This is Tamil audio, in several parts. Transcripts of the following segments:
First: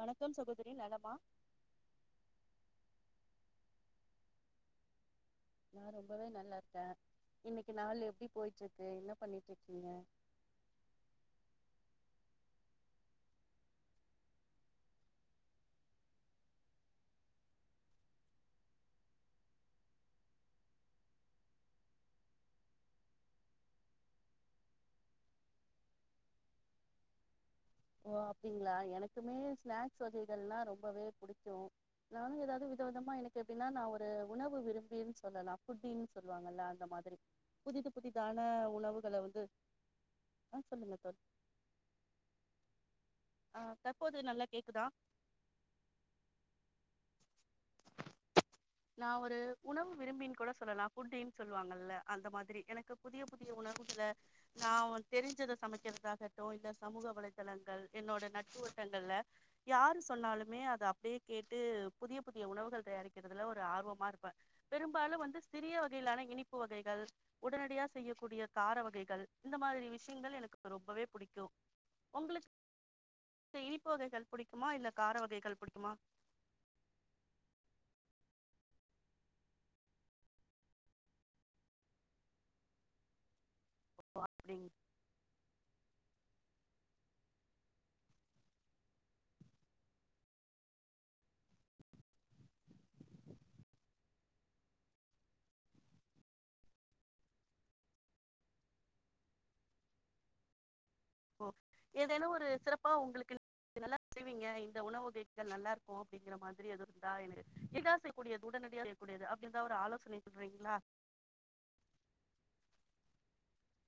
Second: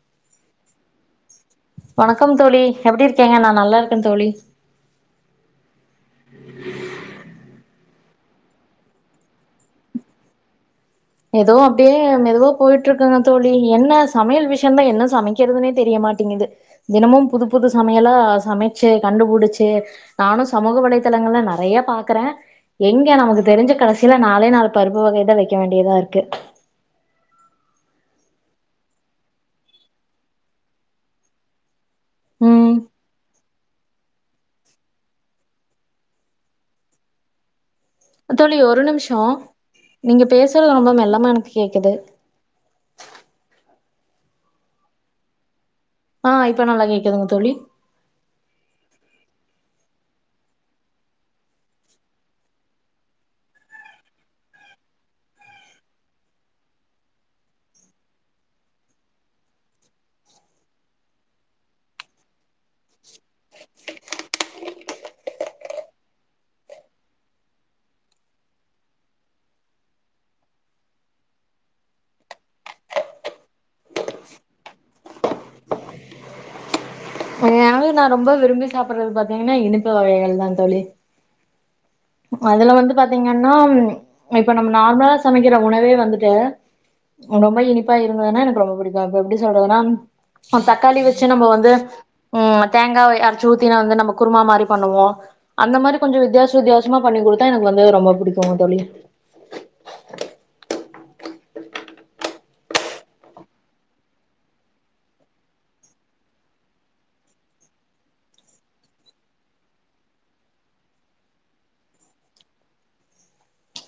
வணக்கம் சகோதரி நலமா வணக்கம் தோழி எப்படி இருக்கீங்க ந நல்லா இருக்கேன் தோழி நா ரொம்பவே நல்லா இருக்கேன் இன்னைக்கு நாள் எப்படி போயிட்டு இருக்கு என்ன பண்ணிட்டு இருக்கீங்க ஏதோ அப்டியே மெதுவா போயிட்டு இருக்குங்க தோழி என்ன சமையல் விஷயம் தான் என்ன சமைக்கிறதுனே தெரியமாட்டேங்குது தினமும் புது புது சமையலா சமைச்சு கண்டுபிடிச்சு நானும் சமூக வலைதளங்கள்ல நிறைய பாக்குறேன் எங்க நமக்கு தெரிஞ்ச கடைசியில நாலே நாலு பருப்பு வகைதான் வைக்க வேண்ட தா இருக்கு ஓ அப்டிங்களா எனக்குமே ஸ்நாக்ஸ் வகைகளெல்லாம் ரொம்பவே புடிக்கும் நானும் ஏதாவது ம் வித விதமா எனக்கு நான் ஒரு உணவு விரும்பி சொல்லலாம் ஃபுட்டினு சொல்லுவாங்கல்ல அந்த மாதிரி புதி தோழி ஒரு நிமிஷம் நீங்க ஆ பேசுறது ரொம்ப சொல்லுங்க தோழி மெல்லமா எனக்கு கேக்குது ஆ தற்போது நல்லா கேக்குதா ஆஹ் இப்ப நல்லா கேக்குதுங்க தோழி நான் ஒரு உணவு விரும்பினு கூட சொல்லலாம் ஃபுட்டினு சொல்லுவாங்கல்ல அந்த மாதிரி எனக்கு புதிய புதிய உணவுகளை நான் தெரிஞ்சதை சமைக்கிறதாகட்டும் இல்ல சமூக வலைதளங்கள் என்னோட நட்புவட்டங்கள்ல யாரு சொன்னாலுமே அதை அப்படியே கேட்டு புதிய புதிய உணவுகள் தயாரிக்கிறதுல த்த ஆர்வமா இருப்ப பெரும்பாலு வந்து சிறிய வகையிலான இனிப்பு வகைகள் உடனடியா செய்யக்கூடிய கார வகைகள் இந்த மாதிரி விஷயங்கள் எனக்கு ரொம்பவே பிடிக்கும் உங்களுக்கு இனிப்பு வகைகள் பிடிக்குமா இல்ல கார வகைகள் பிடிக்குமா அதும் நா ரொம்ப விரும்பி சாப்டுறது பாத்தீங்கன்னா இனிப்பு வகைகள் தா தோழி அதுல வந்து பாத்தீங்கன்னா இப்ப அப்டிங் நம்ம நார்மலா சமைக்கிற உணவே வந்து வந்துட்ட ரொம்ப இனிப்பா இருந்ததுனா எனக்கு ரொம்ப பிடிக்கும் அது எப்டி சொல்றதுன்னா ஆ தக்காளி வச்சி நம்ம வந்து ம் தேங்காவய அரச்சி ஊத்தினா வந்து நம்ம குருமா மாரி பண்ணுவோம் அந்த மாரி கொஞ்சம் வித்தியாச வித்தியாசமா பண்ணி் கொடுத்தா எனக்கு வந்து ரொம்ப பிடிக்கும் தோழி ஓ ஏதேனும் ஒரு சிறப்பா [unintelligible] இந்த உணவு வகைகள் நல்லா இருக்கூ அப்டிங்கிற மாதிரி எதுவும் [unintelligible] உடனடியா செய்யக்கூடியது அப்டி இருந்தா ஒரு ஆலோசனை சொல்றீங்களா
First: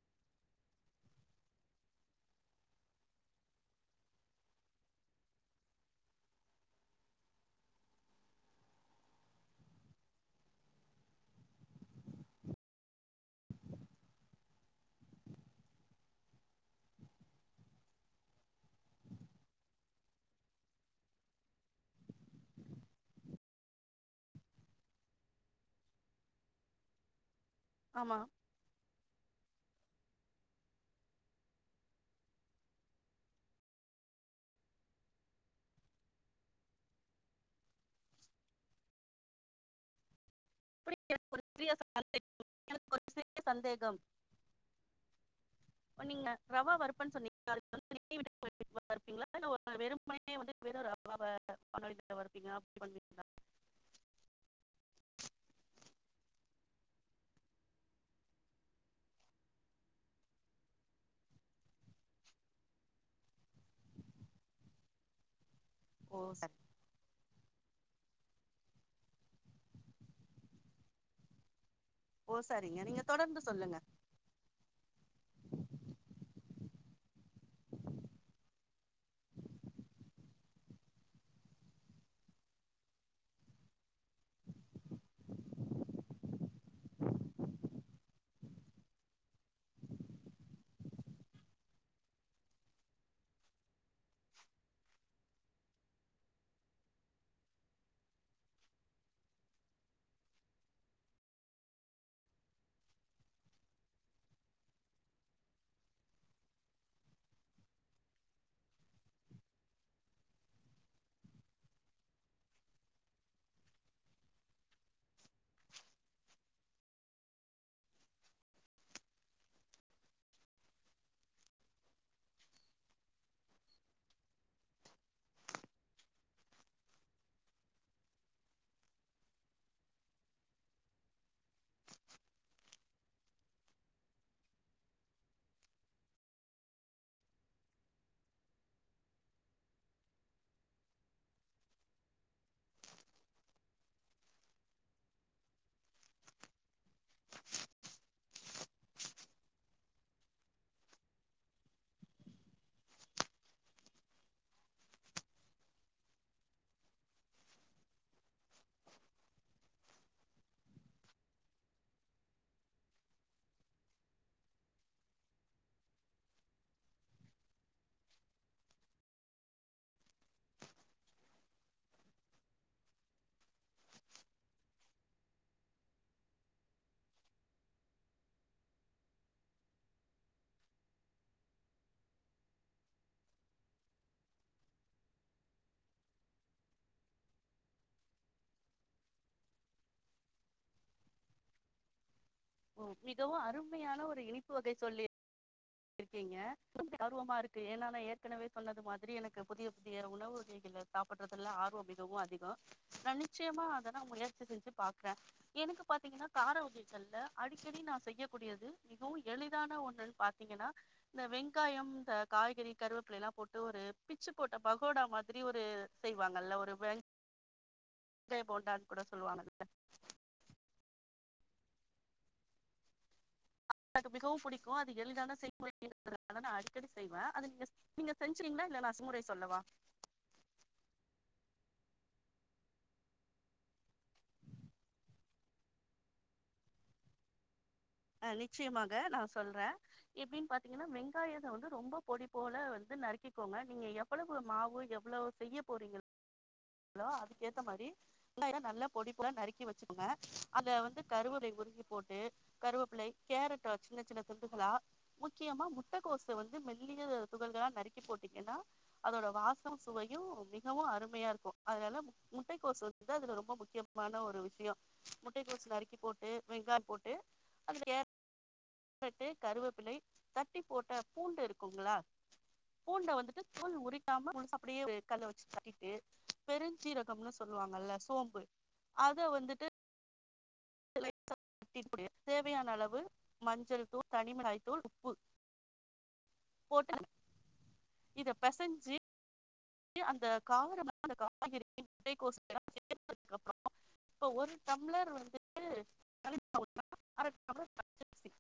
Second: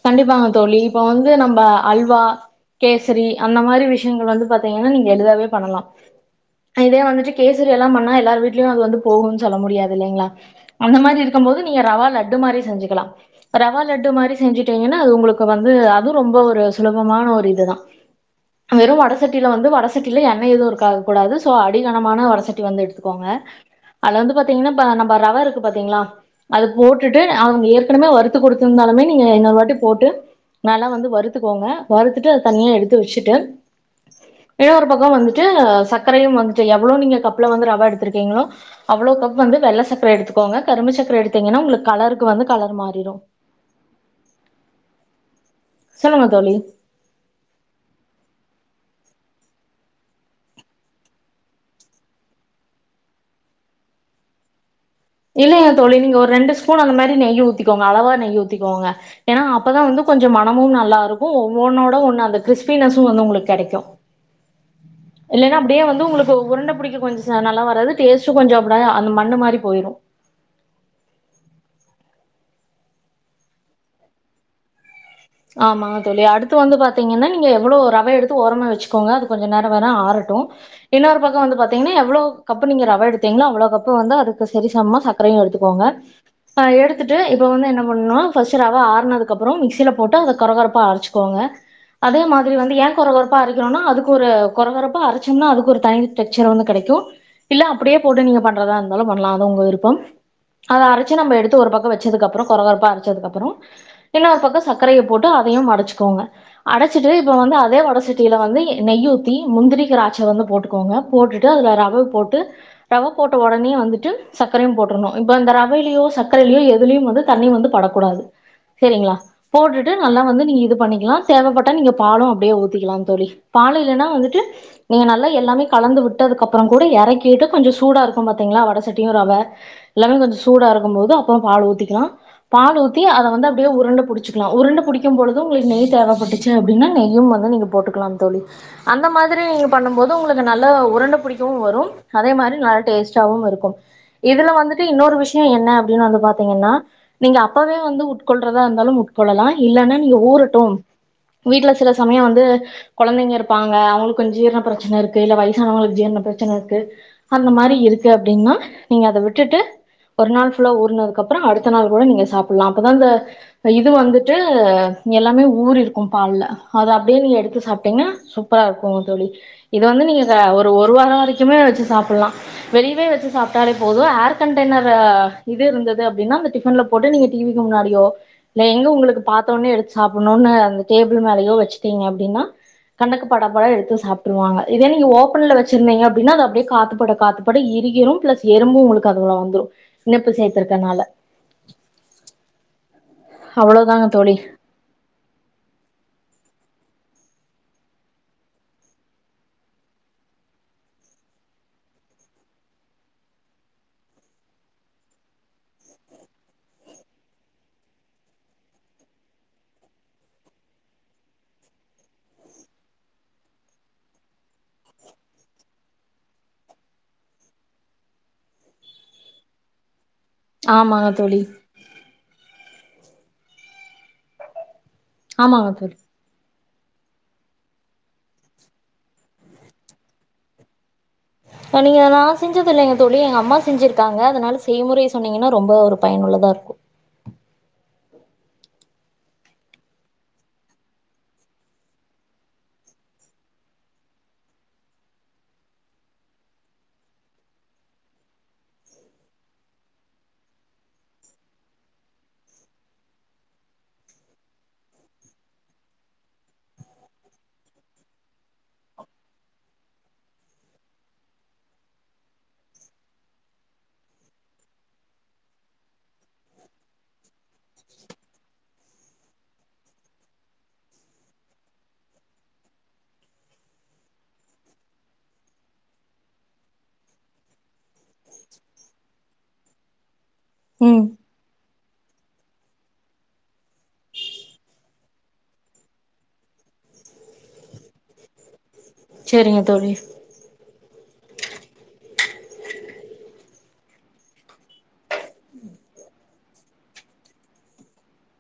கண்டிப்பாங்க தோழி இப்ப வந்து நம்ப அல்வா கேசரி அந்த மாரி விஷயங்கள் வந்து பாத்தீங்கன்னா நீங்க எளிதாவே பண்ணலா இதே வந்துட்டு கேசரி எல்லா பண்ணா எல்லாரு வீட்லயு அது வந்து போகுன் சொல்ல முடியாது இல்லைங்களா அந்த மாரி இருக்கும்போது நீங்க ரவா லட்டு மாரி செஞ்சுக்குலா அ ரவா லட்டு மாரி செஞ்சிட்டேகன்னா அது உங்குளுக்கு வந்து அதூ ரொம்ப ஒரு சுலபமான ஒரு இதுதா வெறு வடசட்டில வந்து வடசட்டில எண்ணெ எதுவு இருக்காக்கூடாது சோ அடிகனமான வடசட்டி வந்து எடுத்துகோங்க அதுல வந்து பாத்தீங்கன்னா பா நம்ப ரவ இருக்கு பாத்தீங்ளா அது போட்டுட்டு அவங்க ஏற்கனமே ஆமா வறுத்து குடுத்துருந்தாலுமே அ இன்னொருவாட்டி போட்டு நல்லா வந்து வருத்துக்கோங்க வருத்துட்டு அது தனியா எடுத்து வெச்சிட்டு இன்னொரு பக்கோ வந்துட்டு சக்கரையும் வந்துட்டு எவ்வளோ நீங்க கப்புல வந்து ரவ எடுத்துருக்கீங்களோ அவ்ளோ கப் வந்து வெள்ள சக்கர எடுத்துக் கோங்க கரும்பு அப்புறம் சக்கர எனக்கு ஒரு எடுத்தீங்கன்னா சிறிய உங்குளுக் கலருக்கு வந்து சந்தேகம் கலர் எனக்கு ஒரு மாறிரூ சிறிய ப்ப நீங்க சொல்லுங்க தோழி ரவா வறுப்பன் [unintelligible] வருப்பீங்களா [unintelligible] இல்லைங்க தோழி நீங்க ஒரு ரெண்டு ஸ்பூன் அந்த மாரி நெய் ஊத்திக்கோங்க அளவா நெய் ஊத்திக்கோங்க ஏன்னா அப்பதா வந்து கொஞ்சோ மனமும் நல்லா இருக்கூ ஒவ்வொன்னோட ஒண்ணு அந்த கிஸ்பினஸ்சு வந்து உங்குளு கெடைக்கூ இல்லன்னா ப்டியே வந்து ஓ உங்குளுக்கு சரி உருண்ட புடிக்க கொஞ் ச நல்லா வராது பேசு கொஞ்சோ அப்டா அந்த மண்ணு மாரி போயிரு ஓ சரிங்க நீங்க தொடர்ந்து சொல்லுங்க ஆமாங்க தோழி அடுத்து வந்து பாத்தீங்கன்னா நீங்க எவ்வளோ ரவ எடுத்து ஓரமா வெச்சுக்கோங்க அது கொஞ்ச நேரோ வர ஆறட்டூ இன்னொரு பக்கோ வந்து பாத்தீங்கன்னா எவ்வளோ கப்பு நீங்க ரவ எடுத்தீங்ளோ அவ்வளோ கப்பு வந்து அதுக்கு சரி சமமா சக்கரையு எடுத்துக்கோங்க அ எடுத்துட்டு இப்ப வந்து என்ன பண்ணுணோ ஃபர்ஸ்ட்டு ரவ ஆற்னதுக்கப்புறோ மிக்சிலப் போட்டு அத கொரகொரப்பா அரைச்சிக்கோங்க அதே மாதிரி எ கொரகொரப்பா அரைக்கிறோன்னா அதுக்கு ஒரு கொரகொரப்பா அரச்சோம்னா அதுக்கு ஒரு தயின் டெக்சர் ஒன்னு கடைக்கூ இல்ல அப்புடே போட்டு நீங்க பண்றதா இருந்தாலு பண்லா அது உங்க விருப்பம் அத அரைச்சி நம்ப எடுத்து ஒரு பக்கோ வெச்சதுக்கப்புறோ கொரகொரப்பா அரைச்சதுக்கப்புறோ எண்ணெ ஒரு பக்கோ சக்கரைய போட்டு அதையும் மடச்சுக்கோங்க வட சட்டில இப்ப வந்து அதே வட சட்டில வந்து எ நெய் ஊத்தி முந்திரி தராட்ச வந்து போட்டுக்கோங்க போட்டுட்டு அதுல ரவ போட்டு ரவ போட்ட ஒடனே வந்துட்டு சக்கரையு போட்ருன்னு இப்ப இந்த ரவையிலயோ சக்கரையிலயோ எதுலியும் வந்து தண்ணி வந்து படக்கூடாது சேரிங்ளா போட்டுட்டு நல்லா வந்து நீங்க இது பண்ணிக்கலா தேவப்பட்டா நீங்க பாலு அப்படியே ஊத்திக்கிலா தோழி பால் இல்லனா வந்துட்டு நீங்க நல்லா எல்லாமே கலந்து விட்டது கப்போற கூட எறக்கிட்டு கொஞ்சு சூடா இருக்கு பாத்தீங்களா வட சட்டியு ரவ எல்லாமே கொஞ்சு சூடா இருக்கும் போது அப்போ பால் ஊத்திக்கிலா பால் ஊத்தி அத வந்து அப்டியே உருண்ட புடுச் வச்சிக்கலா உருண்ட பிடிக்கு பொழுது உங்களுக்கு நெய் தேவப்பட்டுச்சு அப்டின்னா நெய்யும் வந்து நீங்க போட்டுக்கலாம் தோழி அந்த மாதிரி நீங் பண்ணும் போது உங்களுக்கு நல்ல உருண்ட பிடிக்கவு வரும் அதே மாறி நல்ல டேஸ்டாவு இருக்கும் இதுல வந்துட்டு இன்னொரு விஷியோ என்ன அப்டின்னு வந்து பாத்தீங்கன்னா நீங்க அப்பவே வந்து உட்கொள்றதா இருந்தாலும் உட் தோள்ளலா இல்லன்னா நீங்க ஊறட்டும் வீட்டுல சில சமய வந்து கொழந்தங்க இருப்பாங்க அவங்களுக்கு கொஞ் ஜீரண பிரச்சன இருக்கு இல்ல வயசானவங்களுக்கு ஜீரண பிரச்சன இருக்கு அந்த மாறி இருக்கு அப்டின்னா நீங்க அத விட்டுட்டு ஒரு நாள் ஃபுல்லா ஊறுனதுக்கு அப்ரோ அடுத்த நாள் கூட நீங்க சாப்லா அப்பதா இந்த ஐயுக் இது வந்துட்டு எல்லாமே ஊரி இருக்கு பால்ல அது அப்டியே நீ எடுத்து சாப்டிங்னா சூப்பரா இருக்கு தோழி இது வந்து நீங்க த ஒரு ஒரு வாரோ வரைக்குமே வச்சு சாப்பிட்லா வெளியவே வச்சு சாப்பிட்டாலே போது ஏர் கண்டெய்னரா இது இருந்தது அப்டின்னா அந்த டிபன்ல போட்டு நீங்க டிவிக்கு முன்னாடியோ இல்ல எங்க உங்களுக்கு பாத்த ஒன்னே எடுத்து சாப்பட்னூணு அந்த டேபிள் மேலயோ வச்சிடேங் அப்டின்னா கண்ணுக்கு படப்பட எடுத்து சாப்டுருவாங்க இதே நீங்க ஓபன்ல வச்சிருந்தீங்க அப்டின்னா அது அப்டியே காத்துப்பட காத்துப்பட இருகிரும் பிளஸ் எறும்பு உங்களுக்கு அதுல வந்துரு இனிப்பு சேர்த்திருக்கனால மிகவு அருமையான ஒரு இனிப்பு வகை சொல்லி இருக் ஏங்க [unintelligible] ஆர்வமா இருக்கு ஏன்னால ஏற்கனவே சொன்னது மாதிரி எனக்கு புதிய புதிய உணவு வகைகளை சாப்பிடுறதுல ஆர்வம் மிகவு அதிகோ நா நிச்சயமா அத ந முயற்சி செஞ்சு பாக்ற எனக்கு பாத்தீங்கன்னா கார வகைகள்ல அடிக்கடி நா செய்யக்கூடியது மிகவு எளிதான ஒன்னுன்னு பாத்தீங்கன்னா இந்த வெங்காயம் இந்த காய்கறி கருவேப்பிலேலா போட்டு ஒரு பிச்சு போட்ட பகோடா மாதிரி ஒரு செய்வாங்கல்ல ஒரு வெங் வெங்காய போண்டான்னு கூட சொல்லுவாங்க இல்ல ஆமாங்க தோழி ஆ [unintelligible] மிகவும் புடிக் கோ அது எளிதான செய்முறை ஆமாங்க தோழி [unintelligible] அதன அடி அடிக்கடி செய்வ அது நீங்க நீங்க செஞ்சுறிக்கிங்ளா இல்ல நா செம்முறை சொல்லவா நீங்க நா செஞ்சது இல்லங்க தோழி எங்க அம்மா செஞ்சிருக்காங்க அதனால செய்முறை சொன்னீங்கன்னா ரொம்ப ஒரு பயனுள்ளதா இருக்கு அ நிச்சயமாக நா சொல்ற எப்டின் பாத்தீங்கன்னா வெங்காயத்த வந்து ரொம்ப பொடி போல வந்து நறுக்கிக்கோங்க நீங்க எவ்வளவு மாவு எவ்வளவு செய்ய போறீங்களோ அதுக்கு ஏத்த மாறி வெங்கா [unintelligible] நல்ல பொடிப்புல நறுக்கி வச்சுக்கோங்க அத வந்து கருவப்லை உருவி போட்டு கருவேப்பில்லை கேரட்ட சின்ன சின்ன துண்டுகளா முக்கியமா முட்டகோசு வந்து மெல்லிய துகள்களா நறுக்கி போட்டிங்கேன்னா அதோட வாசோ சுவையு மிகவு அருமையாக இருக்கு அதனால முட்டைக்கோசு வந்ததுல ரொம்போ முக்கியமான ஒரு விஷியோ முட்டைக்கோசு நறுக்கி போட்டு வெங்காய போட்டு அது எர் தட்டு கருவேப்பிலை தட்டி போட்ட பூண்டு இருக்குங்களா பூண்ட வந்துட்டு தோல் உரிக்காம முழுசா அப்டியே ஒரு கல்ல வச்சி தட்டிட்டு பெருஞ்சீரகம்னு சொல்லுவாங்கல்ல சோம்பு அத வந்துட்டு உம் விட்டி புடே தேவையான அளவு மஞ்சள் தூள் தனிமிளகாய் தூள் உப்பு போட்டு நல்ல அல்ல இத பேசஞ்சி சேரிங்க தோழி அந்த காய்கறி முட்டைகோஸ் எல்லா சேத்ததுக்கப்றோ இப்போ ஒரு டம்ளர் வந்துட்டு [unintelligible] அரை டம்ளர் பச்சரிசி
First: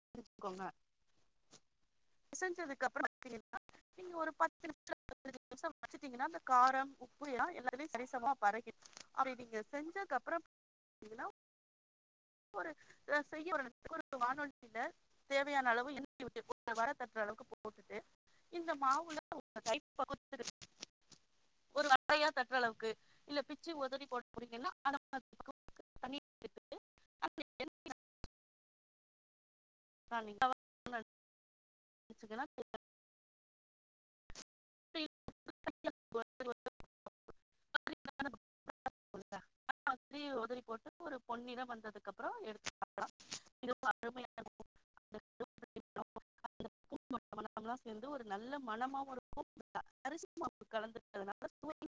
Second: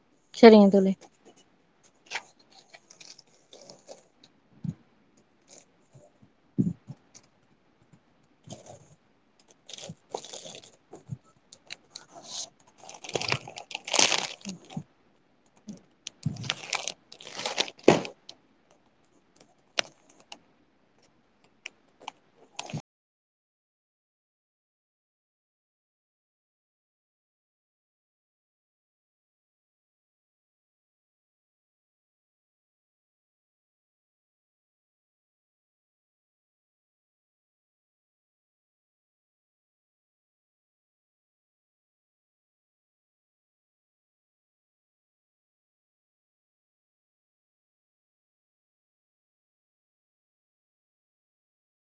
[unintelligible] சரிங்க தோலி பிசஞ்சதுக்கு அப்புறம் நீங்க ஒரு பத்து நிமிஷம் பத்தினஜு நிமிஷம் வச்சீட்டீங்கன்னா அந்த காரம் உப்பு எல்லாம் எல்லாத்லையு சரிசமா பறகிடு அப்பிடி நீங்க செஞ்சக்க அப்றம் [unintelligible] ஒரு செய்ய வானொளியில்ல தேவையான அளவு [unintelligible] வடத்தட்டுற அளவுக்கு போ போட்டுட்டு இந்த மாவுல உங்க கை பகுத்வதுக்கு ஒரு வட்டையா தற்றற அளவுக்கு இல்ல பிச்சு ஒதறி போட போறிகன்னா அந்த மா [unintelligible] வச்சுக்கலாம் ரி உதறி போட்டு ஒரு பொன்னிறம் வந்ததுக்குப்புறோ எடுத்து சாப்லா ரொம்போ அருமையான [unintelligible] சேர்ந்து ஒரு நல்ல மனமாவுருக்கு ஒரு அரிசி மாவு கலந்துனால [unintelligible]